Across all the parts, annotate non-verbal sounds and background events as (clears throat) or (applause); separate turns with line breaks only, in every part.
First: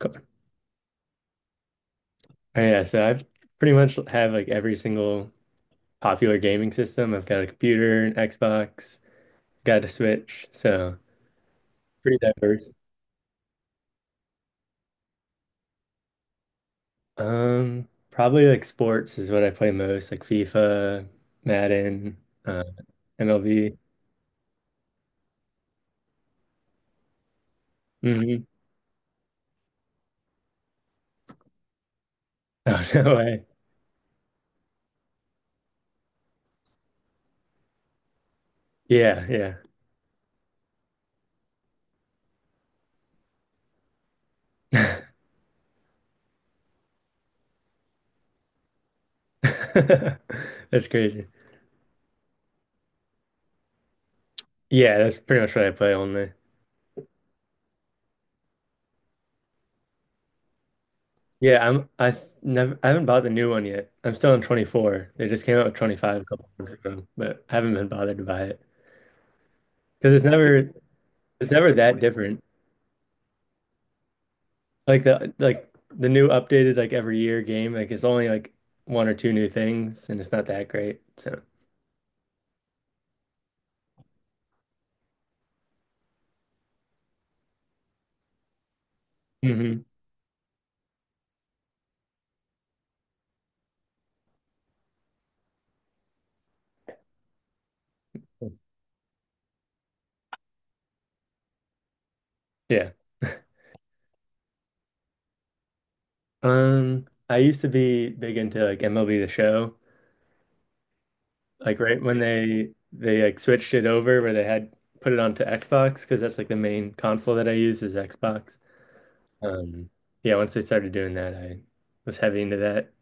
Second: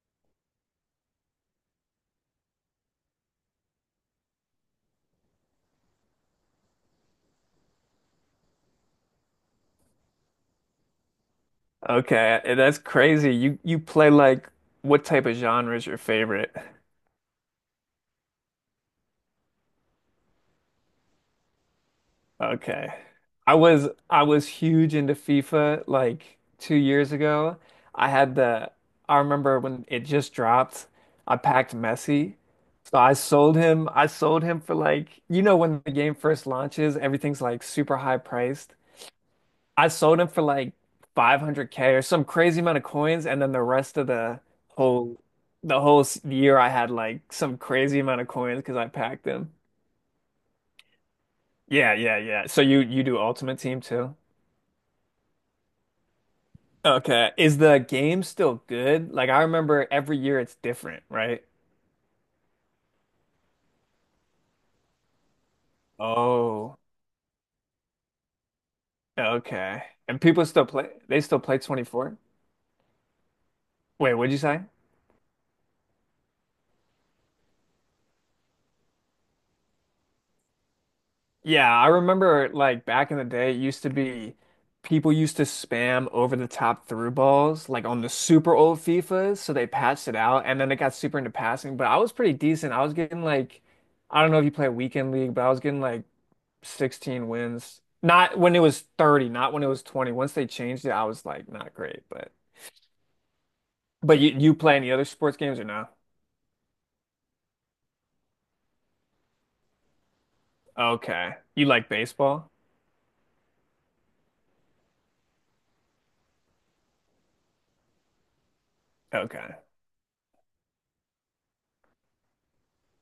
Cool. Oh, yeah, so I've pretty much have like every single popular gaming system. I've got a computer, an Xbox, got a Switch, so pretty
Okay, and
diverse.
that's crazy. You play like what type of genre is your favorite?
Probably like sports is what I play most, like FIFA, Madden, uh,
Okay. I
MLB.
was I was huge into FIFA like 2 years ago. I had
hmm
the I remember when it just dropped, I packed Messi.
Oh, (laughs)
So I
no way.
sold him I sold him for like you know when the game first launches, everything's like super high priced.
Yeah, yeah.
I sold him for like 500K or some crazy amount of coins, and then the rest of whole the whole s- year I had like some crazy amount of coins because I packed them.
(laughs) That's crazy.
Yeah, yeah, yeah. So you do Ultimate Team too?
Yeah, that's pretty much what I play only.
Okay. Is the game still good? Like I remember every year it's different, right?
Yeah, I s- never I haven't bought the new one yet. I'm still on 24. They just came out with 25 a couple months
Oh,
ago, but I haven't been bothered to buy it
okay.
because
And people still play they still
it's
play
never that
24?
different.
Wait, what'd you say?
Like the new updated like every year game, like it's only like one or two new things and it's not that great. So,
Yeah, I remember like back in the day, it used to be people used to spam over the top through balls like on the super old FIFAs, so they
hmm
patched it out and then it got super into passing, but I was pretty decent. I was getting like I don't know if you play weekend league, but I was getting like 16 wins. Not when it was 30, not when it was 20. Once they changed it, I was like not great, but
yeah.
but you play any other sports games or no?
I used to be big into like MLB The Show.
Okay. You
Like
like
right when
baseball?
they like switched it over where they had put it onto Xbox because that's like the main console that I use is Xbox.
Okay.
Um, yeah, once I started doing that, I was heavy into that.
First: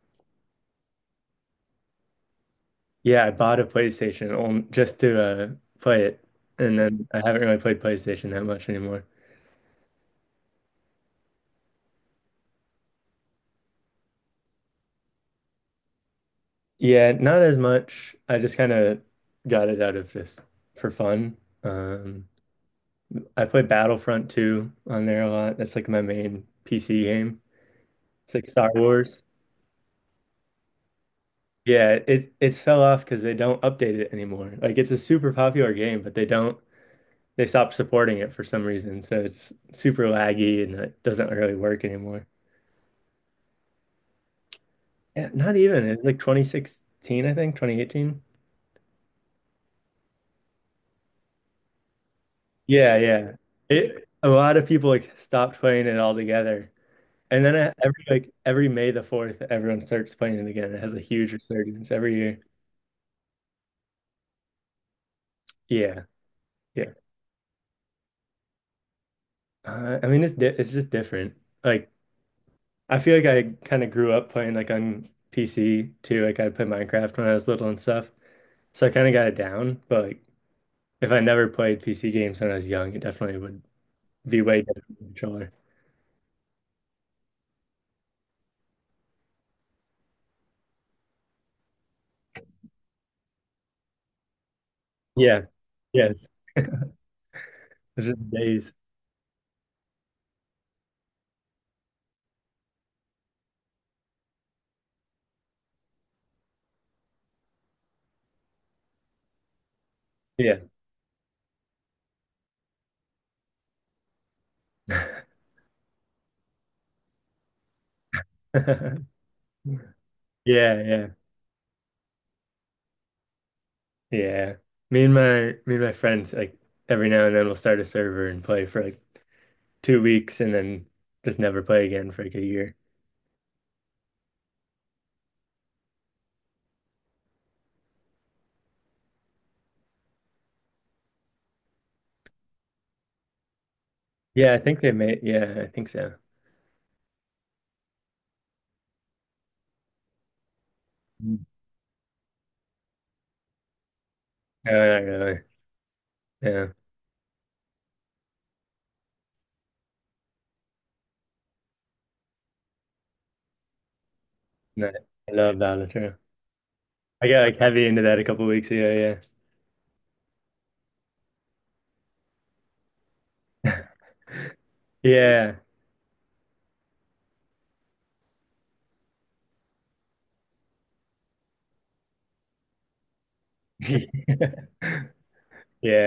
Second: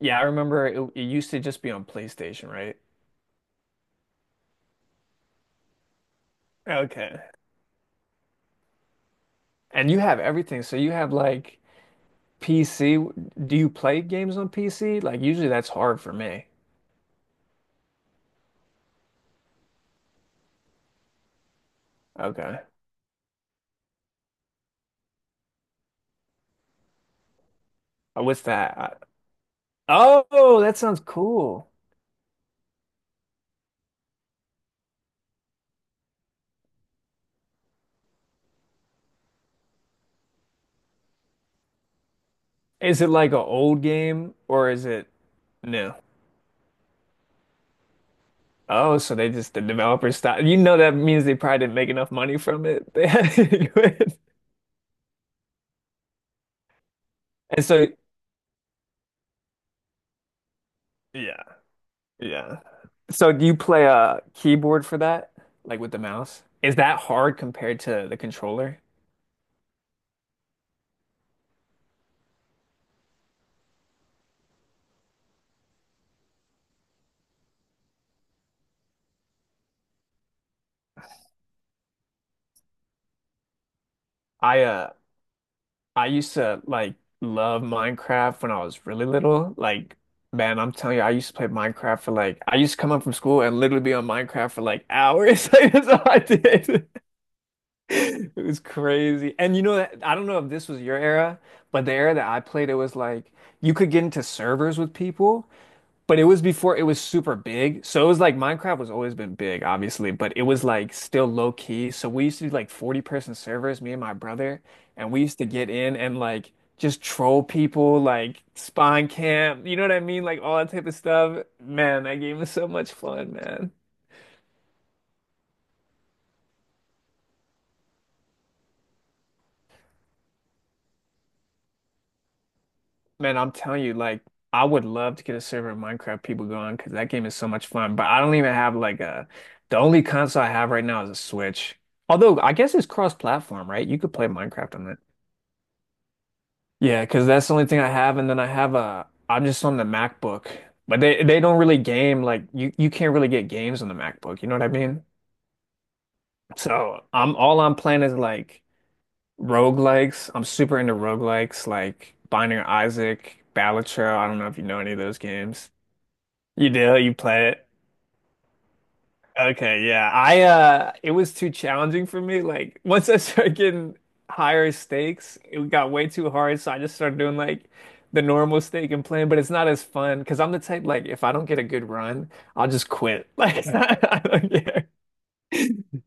Yeah, I remember it used to just be on PlayStation, right?
Yeah, I bought a PlayStation on, just to uh, play it, and then I
Okay.
haven't really played PlayStation that much anymore.
And you have everything. So you have like PC. Do you play games on PC? Like usually that's hard for me.
Yeah, not as much. I just kind of got it out of just for fun. Um,
Okay.
I play Battlefront 2 on there a lot. That's like my main PC game. It's
With
like Star
that, I,
Wars.
oh, that sounds cool.
Yeah, it's fell off because they don't update it anymore. Like it's a super popular game, but they don't. They stopped supporting it for some reason. So it's super laggy and it doesn't really work anymore.
Is it like an old game or is it
Yeah, not even.
new?
It's like 2016, I think, 2018.
Oh, so they just the developers stopped. You know that means they probably didn't make enough money from it. (laughs)
Yeah,
They had
yeah.
to do
It
it.
a lot of people like stopped playing it altogether. And then
And so
every every May the 4th, everyone starts playing it again. It has a huge
yeah,
resurgence every year.
yeah. So do you play a keyboard for that? Like with the
Yeah,
mouse? Is
yeah.
that hard compared to the controller?
I mean, it's just different. Like I feel like I kind of grew up playing like on PC too. Like I played Minecraft when I was little and stuff, so I kind of got it down. But like if I never played PC games when I was young, it definitely would be
I
way different
uh
with a controller.
I used to like love Minecraft when I was really little. Like, man, I'm telling you, I used to play Minecraft for like I used to come up from school and literally be on Minecraft for like
Yeah.
hours. (laughs) Like, that's all I
Yes.
did. (laughs)
Those are the
It was
days.
crazy. And you know that I don't know if this was your era, but the era that I played, it was like you could get into servers with people but it was before it was super big. So it was like Minecraft was always been big, obviously, but it
Yeah.
was like still low key. So we used to do like 40-person servers, me and my brother, and we used to get in and like just troll people, like spawn
(laughs)
camp, you know what I mean? Like all that
Yeah,
type of
yeah.
stuff. Man, that game was so much fun, man.
Yeah. Me and my friends like every now and then we'll start a server and play for like 2 weeks and then just never play again for like a year.
Man, I'm telling you, like I would love to get a server of Minecraft people going because that game is so much fun. But I don't even have like a the only console I have right now is a Switch. Although I guess it's cross-platform, right? You could play
Yeah, I
Minecraft
think they
on
made, yeah, I think so.
Yeah, because that's the only thing I have, and then I have a I'm just on the MacBook, but they
Mm.
don't really game like you can't really get games on the MacBook. You know what I
No, not
mean?
really. Yeah.
So I'm all I'm playing is like roguelikes. I'm super into roguelikes like Binding of Isaac, Balatro. I don't know if you know
No.
any of those
I love
games.
Battlefield.
You do? You
I got
play
like
it?
heavy into that a couple weeks ago,
Okay, yeah. I it was too challenging for me. Like (laughs) once I started getting higher stakes,
yeah.
it got way too hard, so I just started doing like the normal stake and playing, but it's not as fun because I'm the type like if I don't get a good run, I'll just quit. (laughs) Like it's not, I
Yeah.
don't care.
(laughs)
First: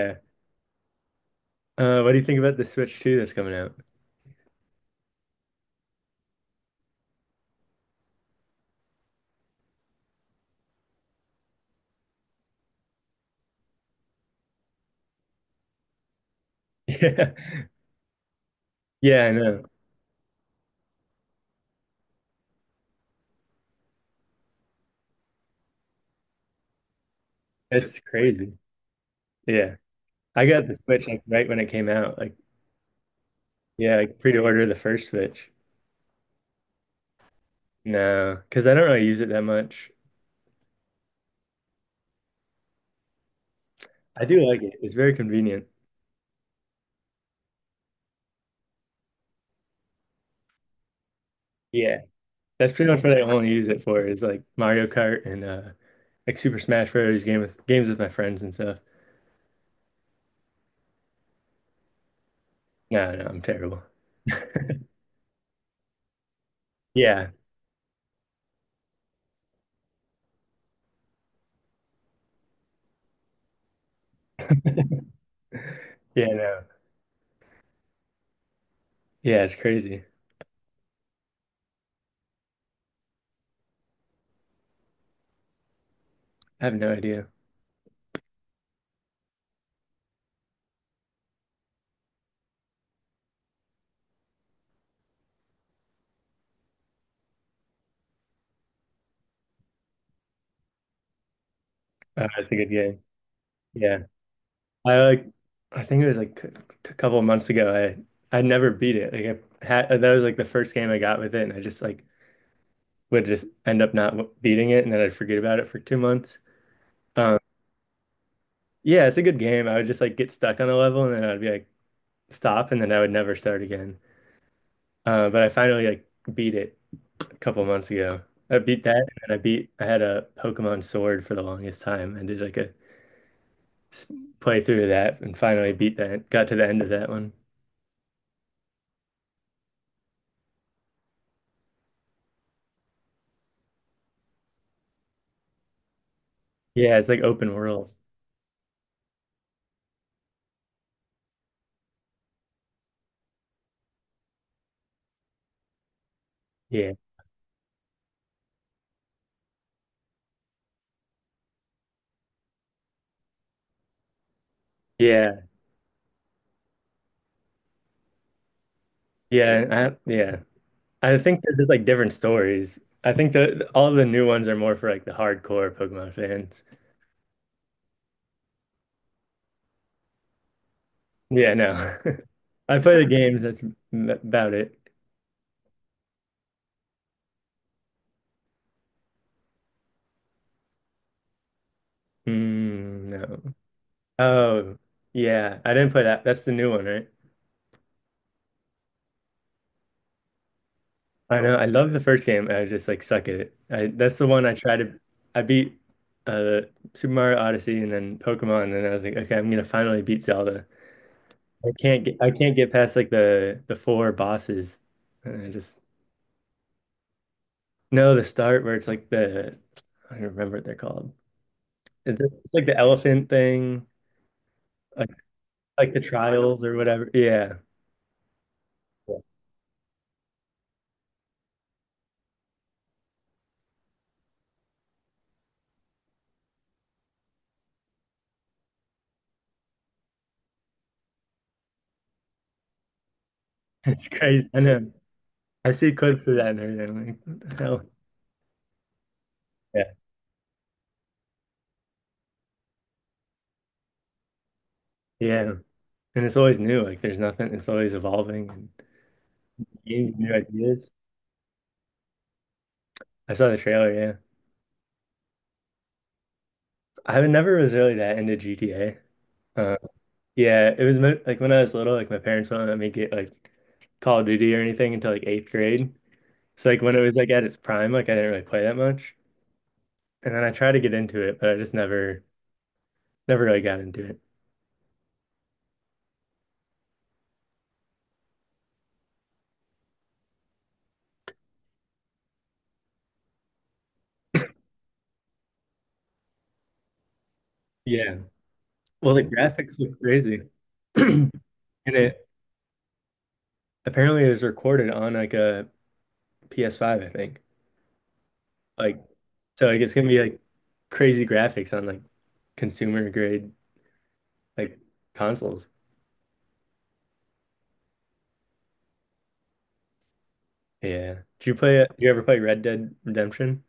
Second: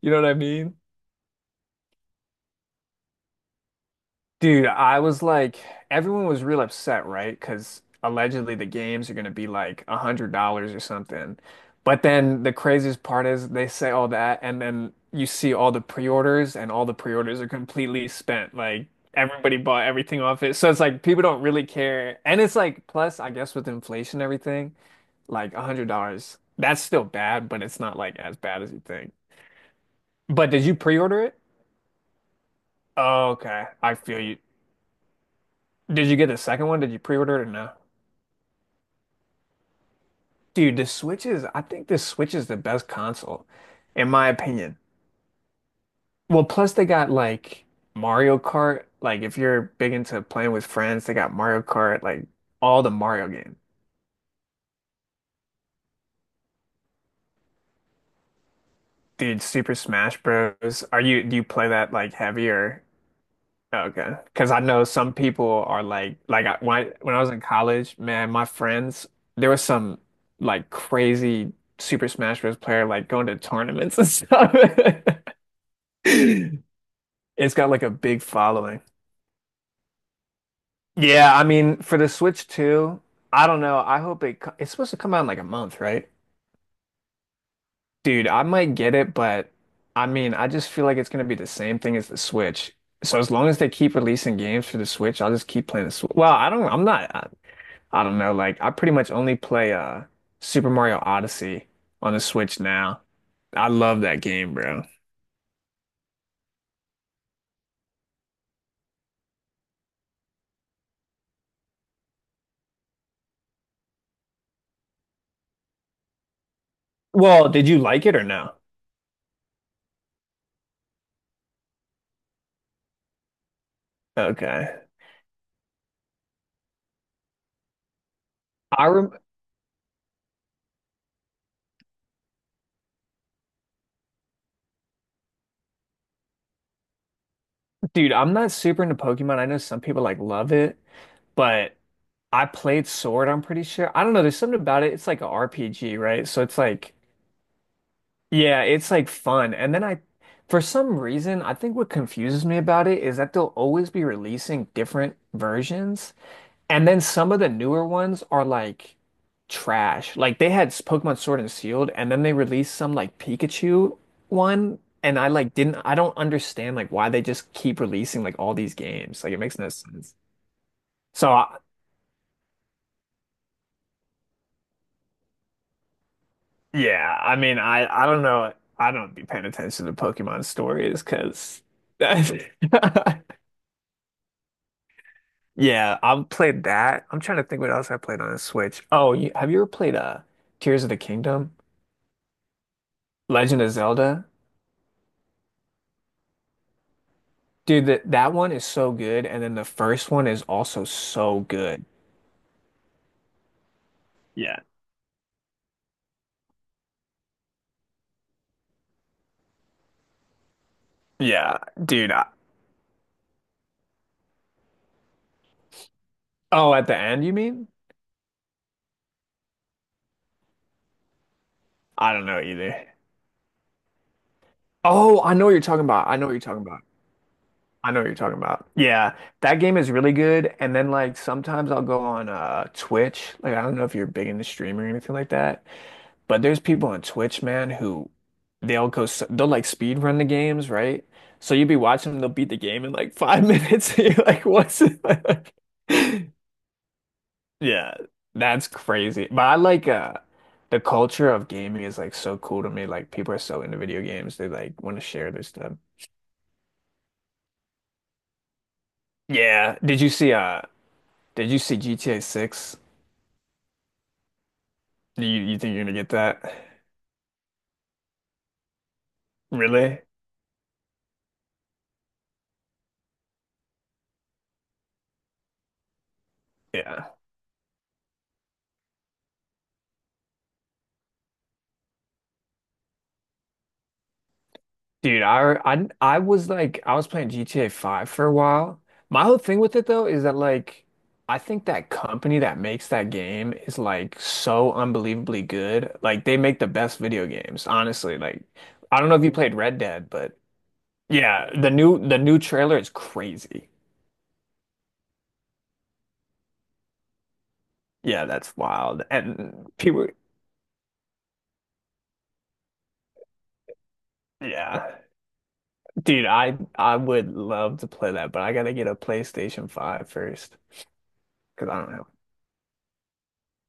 You know what I mean?
What do you think about the Switch 2 that's coming out? (laughs)
Dude, I was like, everyone was real upset, right? Because allegedly the games are going to be like $100 or something. But then the craziest part is they say all that, and then you see all the pre-orders, and all the
Yeah.
pre-orders are completely spent. Like
Yeah, I
everybody
know.
bought everything off it, so it's like people don't really care. And it's like, plus, I guess with inflation and everything, like $100, that's still bad, but it's not
It's
like as
crazy.
bad as you think.
Yeah. I
But did
got
you
the Switch
pre-order
like
it?
right when it came out. Like,
Oh, okay, I
yeah, I
feel you.
pre-ordered the first Switch.
Did you get the second one? Did you pre-order it or no?
No, because I don't really use it that much.
Dude, the Switch is, I think the Switch is the best console, in
I
my
do like it.
opinion.
It's very convenient.
Well, plus they got like Mario Kart. Like if you're big into playing with friends, they got Mario
Yeah.
Kart, like
That's
all the
pretty much what I
Mario
only
games.
use it for is like Mario Kart and like Super Smash Bros. Game with games with my friends and stuff.
Dude, Super Smash Bros. Are you, do you play that like heavier?
No, no, I'm terrible.
Okay. Because I know some people are like, like when I
Yeah.
was in college, man, my friends, there was some like crazy Super Smash Bros. Player like going to tournaments and stuff.
Yeah, no.
(laughs) It's got like a big following.
Yeah, it's crazy.
Yeah, I mean, for the Switch 2, I don't know. I hope it's supposed to come out in like a month, right?
I have no idea.
Dude, I might get it, but I mean, I just feel like it's gonna be the same thing as the Switch. So as long as they keep releasing games for the Switch, I'll just keep playing the Switch. Well, I don't know. Like, I pretty much only play Super Mario Odyssey on the
It's a
Switch
good game.
now. I
Yeah.
love that game, bro.
I like I think it was like a couple of months ago. I'd never beat it. Like I had that was like the first game I got with it, and I just like would just end up not w- beating it, and then I'd forget about it for 2 months. Um,
Well, did you like it or no?
yeah, it's a good game. I would just like get stuck on a level, and then I'd be like stop, and then I would never start again.
Okay.
But I finally like beat it a couple of months ago. I beat
I
that, and
rem
then I had a Pokemon Sword for the longest time, and did like a s- playthrough of that, and finally beat that. Got to the end of that one.
Dude, I'm not super into Pokemon. I know some people like love it, but I played Sword, I'm pretty sure. I don't know, there's something about it. It's like a RPG, right? So it's like,
Yeah, it's like open world.
yeah, it's like fun. For some reason, I think what confuses me about it is that they'll always be releasing different versions. And
Yeah.
then some of the newer ones are like trash. Like they had Pokemon Sword and Shield, and then they released some like Pikachu one, and
Yeah,
I don't understand like why they just keep releasing like all these games. Like it makes no
yeah, I,
sense.
yeah. I
So
think they're
I,
just like different stories. I think the all the new ones are more for like the hardcore Pokemon fans.
yeah, I mean I don't know. I don't be paying attention to Pokemon stories
Yeah,
because
no. (laughs)
(laughs)
I play the games, that's about it.
yeah, I've played that. I'm trying to think what else I played on the Switch. Oh, you, have you ever played Tears of the Kingdom?
Mm, no.
Legend of Zelda?
Oh, yeah. I didn't play that. That's the new one, right?
Dude, that one is so good, and then the first one is also
I
so
know. I
good.
love the first game. I just like suck at it. I, that's the one I
Yeah.
tried to. I beat uh Super Mario Odyssey and then Pokemon, and then I was like, okay, I'm gonna finally beat Zelda.
Yeah,
I can't
dude.
get I can't get past like the four bosses. And I just
Oh, at the end, you mean?
no, the start where it's like the I don't remember what they're called.
I
It's,
don't know
it's like the
either.
elephant thing, like
Oh, I know what you're talking
like the
about. I know what you're talking
trials or
about.
whatever. Yeah.
I know what you're talking about. Yeah,
Yeah. (laughs)
that game is really good. And then like sometimes I'll go on Twitch. Like I don't know if you're big into streaming or anything like that, but there's people on Twitch, man, who they'll like speed run the games, right? So you'll be watching them, they'll beat the game in like five (laughs) minutes.
It's
And you're like,
crazy. I
what's
know. I
(laughs)
see clips
it?
of that and everything. I'm like, what the hell?
Yeah, that's crazy. But I like
Yeah.
the culture of gaming is like so cool to me. Like people are so into video games, they like want to share their
Yeah.
stuff.
And it's always new. Like there's nothing. It's always evolving and
Yeah. Did you
games,
see
new
uh
ideas.
did you see GTA 6?
I saw the trailer, yeah.
Do you think you're gonna get that?
I never was really that into GTA.
Really?
Yeah, it was mo- like when I was little, like my parents wouldn't let me get like Call of Duty or anything until like eighth grade. So like when it
Yeah.
was like at its prime, like I didn't really play that much. And then I tried to get into it, but I just never, never really got into it.
Dude, I was like I was playing GTA 5 for a while. My whole thing with it though is that like I think that company that makes that game is like so unbelievably good. Like they make the best video games,
Yeah.
honestly. Like I don't know
Well, the
if you played Red
graphics look
Dead, but
crazy. (clears throat)
yeah, the
And
new the
it
new trailer is crazy.
apparently it was recorded on like a PS5, I think.
Yeah, that's
Like
wild.
so
And
like it's gonna
people
be like crazy graphics on like consumer grade like
yeah.
consoles.
Dude, I would love to play that, but I gotta get a PlayStation Five first
Yeah. Did you
because
play
I
it?
don't
Did
have
you ever play Red Dead Redemption?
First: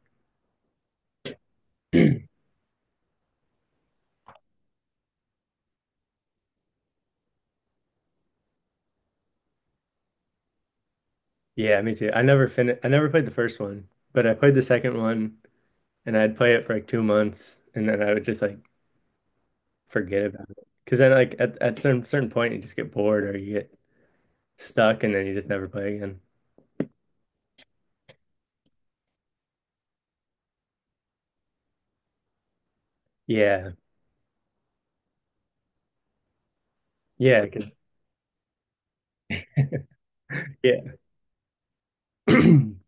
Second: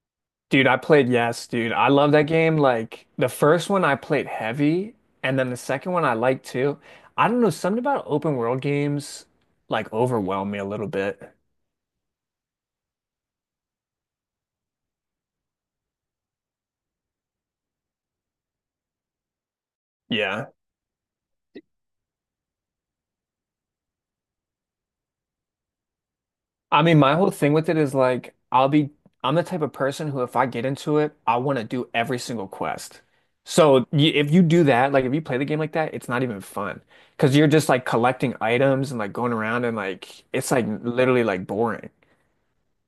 Dude, I played Yes, dude. I love that game. Like the first one I played heavy, and then the second one I liked too. I don't know, something about open world games like overwhelm me a little bit.
Yeah, me too. I never finished. I never played the first one, but I played the second one and I'd play it for like 2 months and then I would just like forget
Yeah.
about it. Because then like at some certain point you just get bored or you get stuck and then you just never play again.
I mean, my whole thing with it is like I'm the type of person who if I get into it, I want to do every single quest.
Yeah.
So y if you do that, like if you play the game like that, it's not even fun because
Yeah.
you're just
'Cause-
like collecting items and like going around and like it's like
yeah.
literally like boring.
(clears throat)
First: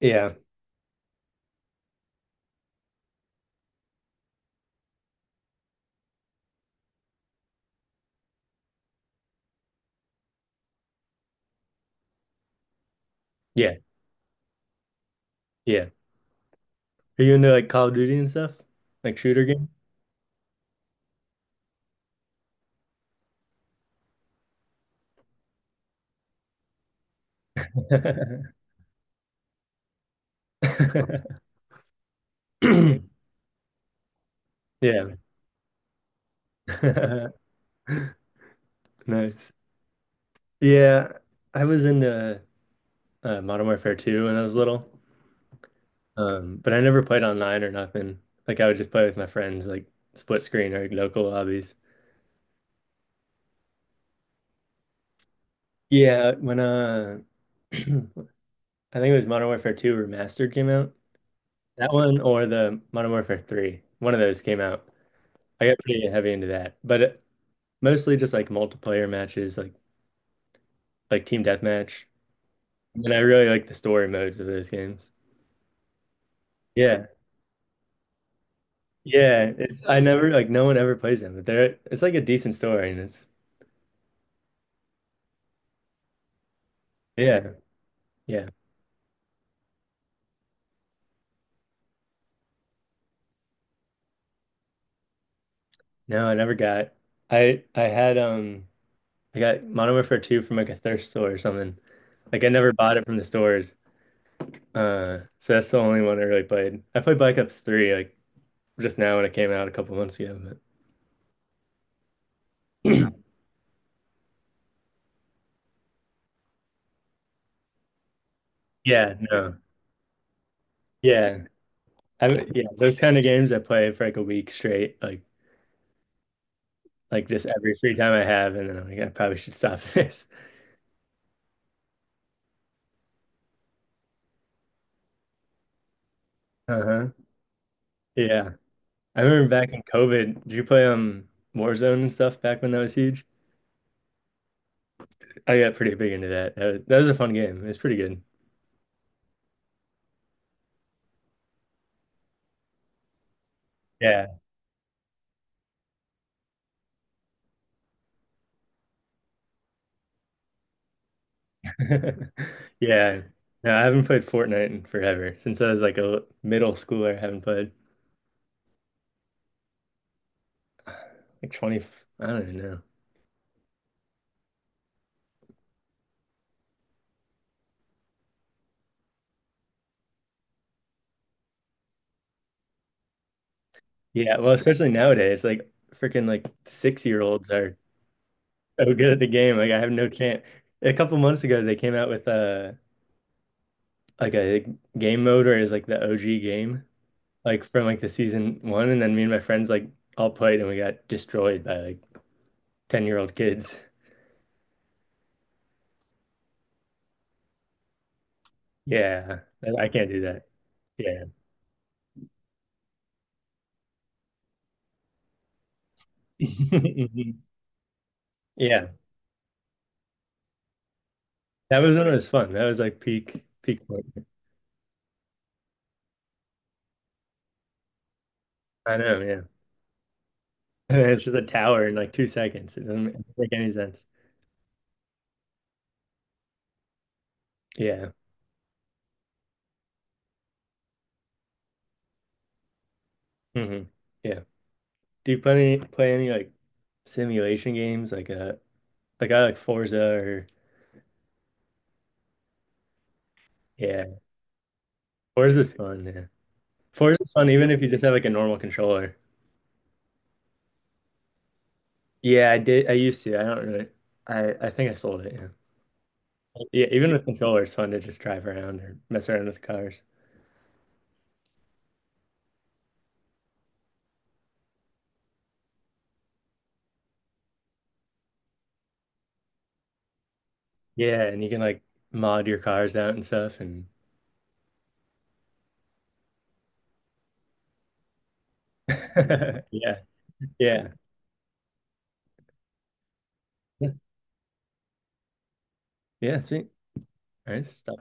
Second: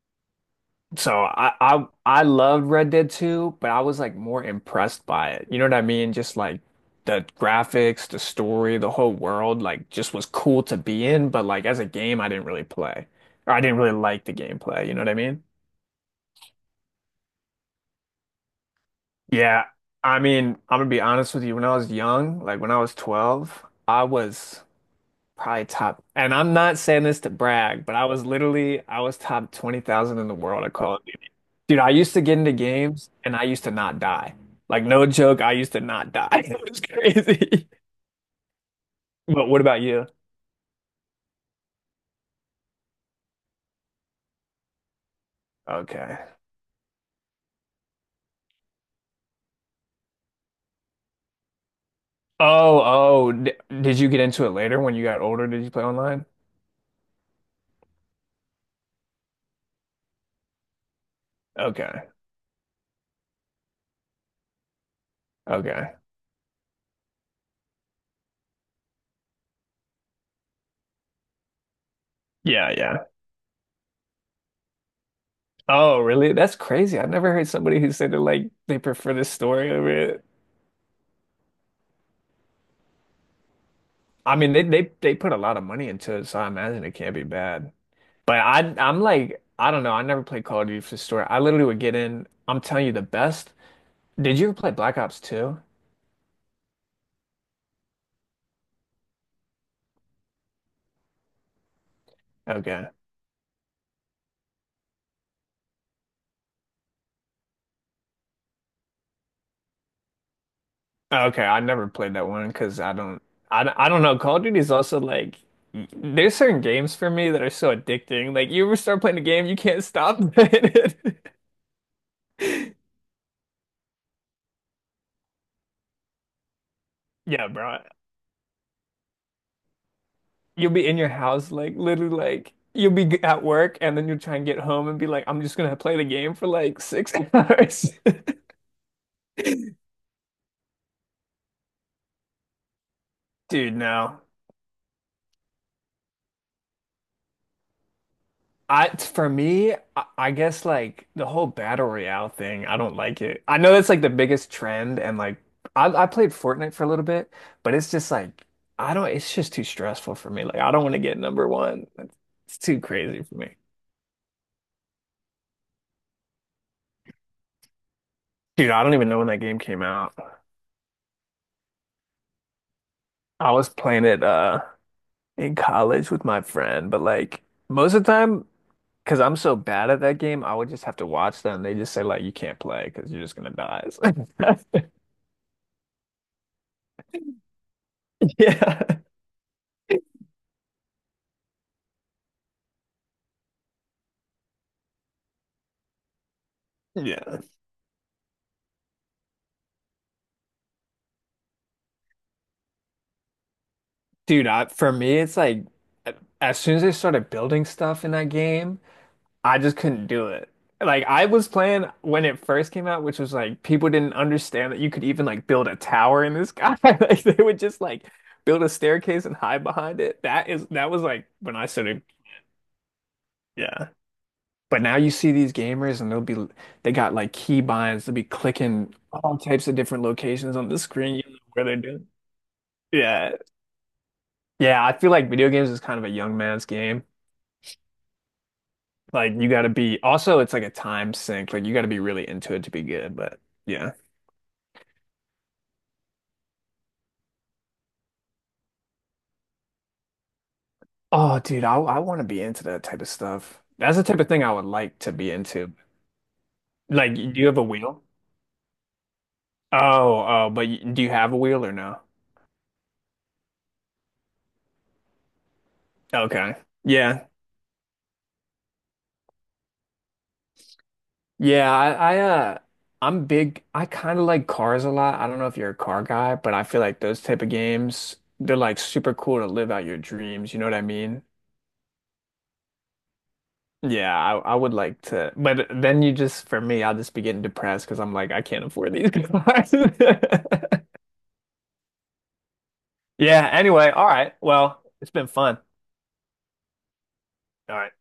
Yeah.
So I loved Red Dead 2, but I was like more impressed by it. You know what I mean? Just like the graphics, the story, the whole world, like just was cool to be in, but like as a game I didn't really play. Or I
Yeah.
didn't really like the gameplay, you know what I mean?
Yeah. Are you into like Call of Duty and stuff? Like shooter
Yeah.
game?
I mean, I'm gonna be honest with you, when I was young, like when I was 12, I was probably top, and I'm not saying this to brag, but I was literally I was top 20,000 in the world at Call of Duty.
(laughs)
Dude, I used to get into games and I used to not die.
(clears throat)
Like
Yeah.
no joke, I used to not die. (laughs) It was
(laughs)
crazy. But
Nice.
what about you?
Yeah. I was into Modern Warfare 2 when I was little.
Okay.
But I never played online or nothing. Like I would just play with my friends, like split screen or like local lobbies.
Oh, oh, d did you get into it later when you got older? Did you play online?
Yeah, when (clears throat) I think it was Modern Warfare 2 Remastered came out. That
Okay.
one or the Modern Warfare 3. One of those came out. I got
Okay.
pretty heavy into that. But it, mostly just like multiplayer matches, like team deathmatch.
Yeah, yeah.
And I really like the story modes of those games.
Oh, really? That's crazy.
Yeah.
I've never heard somebody who said that like they prefer this
Yeah,
story
it's
over
I
it.
never like no one ever plays them, but they're it's like a decent story and it's
I mean, they put a lot of money into it, so I imagine it can't be
yeah.
bad. But
Yeah.
I'm like I don't know. I never played Call of Duty for the story. I literally would get in. I'm telling you the best. Did you ever play Black Ops 2?
No, I never got. I had I got monomer for two from like a thrift store or something. Like I never
Okay.
bought it from the stores. So that's the only one I really played. I played Black Ops 3 like just now when it came out a couple months ago,
Okay, I never played that one because
but (clears throat)
I don't know. Call of Duty is also like there's certain games for me that are so addicting. Like you ever start
yeah,
playing a game,
no.
you can't stop (laughs) playing it.
Yeah. I Yeah, those kind of games I play for like a week straight, like just
Yeah,
every
bro.
free time I have and then I'm like I probably should stop (laughs) this.
You'll be in your house like literally like at work and then you'll try and get home and be like I'm just gonna play the game for like
Uh-huh.
six (laughs) hours.
Yeah. I remember back in COVID, did you play Warzone and stuff back when that was huge?
(laughs) Dude, no.
I got pretty big into that. That was a fun game. It's pretty good.
I for me, I guess like the whole battle royale thing, I don't like it. I know that's like the
Yeah.
biggest trend, and like I played Fortnite for a little bit, but it's just like I don't. It's just too stressful for me. Like I don't want to get number one.
(laughs)
It's too
Yeah.
crazy for me,
No, I haven't played Fortnite in forever. Since I was like a middle schooler, I haven't played
dude. I don't even know when that game came out.
like 20, I don't even know.
I was playing it in college with my friend, but like most of the time, because I'm so bad at that game, I would just have to watch them. They just say like you can't play because you're just gonna die. It's
Yeah, well,
like-
especially nowadays, like freaking like 6 year olds are
(laughs)
so
Yeah.
good at the game. Like I have no chance. A couple months ago, they came out with a like a game mode where it's like the OG game,
Yeah.
like from like the season one, and then me and my friends like all played and we got destroyed by like 10-year-old kids.
Dude, for me, it's like as soon as they started building stuff in that game,
Yeah,
I just
I
couldn't
can't do
do
that.
it. Like
Yeah.
I was playing when it first came out, which was like people didn't understand that you could even like build a tower in this guy. (laughs)
(laughs)
Like they would just like build a
Yeah.
staircase and hide behind it. That was like when I
That was
started,
when it was fun. That was like peak
yeah.
point.
But now you see these gamers and they got like key binds, they'll be clicking
I know,
all
yeah.
types of different locations on the
(laughs)
screen, you
It's just
know
a
where they're
tower in
doing.
like 2 seconds. It doesn't does
Yeah.
make any sense.
Yeah, I feel like video games is kind of a young man's game.
Yeah.
Like you gotta be also it's like a time sink. Like you gotta be really into it to be good, but
hmm
yeah.
Yeah. Do you play any like simulation games? Like I like Forza or
Oh dude, I wanna be into that type of stuff. That's the
yeah.
type of thing I would like to be
Forza's
into.
fun, yeah.
Like
Forza's
do you
fun
have a
even if you just
wheel?
have like a normal controller.
Oh, oh, but y do you have a wheel or no?
Yeah, I did I used to. I don't really I think I sold it, yeah.
Okay.
Yeah, even with
Yeah.
controllers, it's fun to just drive around or mess around with cars.
Yeah, I'm big I kind of like cars a lot. I don't know if you're a car guy, but I feel like those type of games, they're like super cool to live out your dreams, you know what I
Yeah,
mean?
and you can like mod your cars out and stuff and
Yeah, I would like to, but then you just, for me, I'll just be getting depressed because I'm like, I can't afford these
(laughs)
cars.
yeah. Yeah.
(laughs) Yeah,
Yeah,
anyway, all right. Well, it's been fun.
yeah, sweet. All right,
All right.
stop.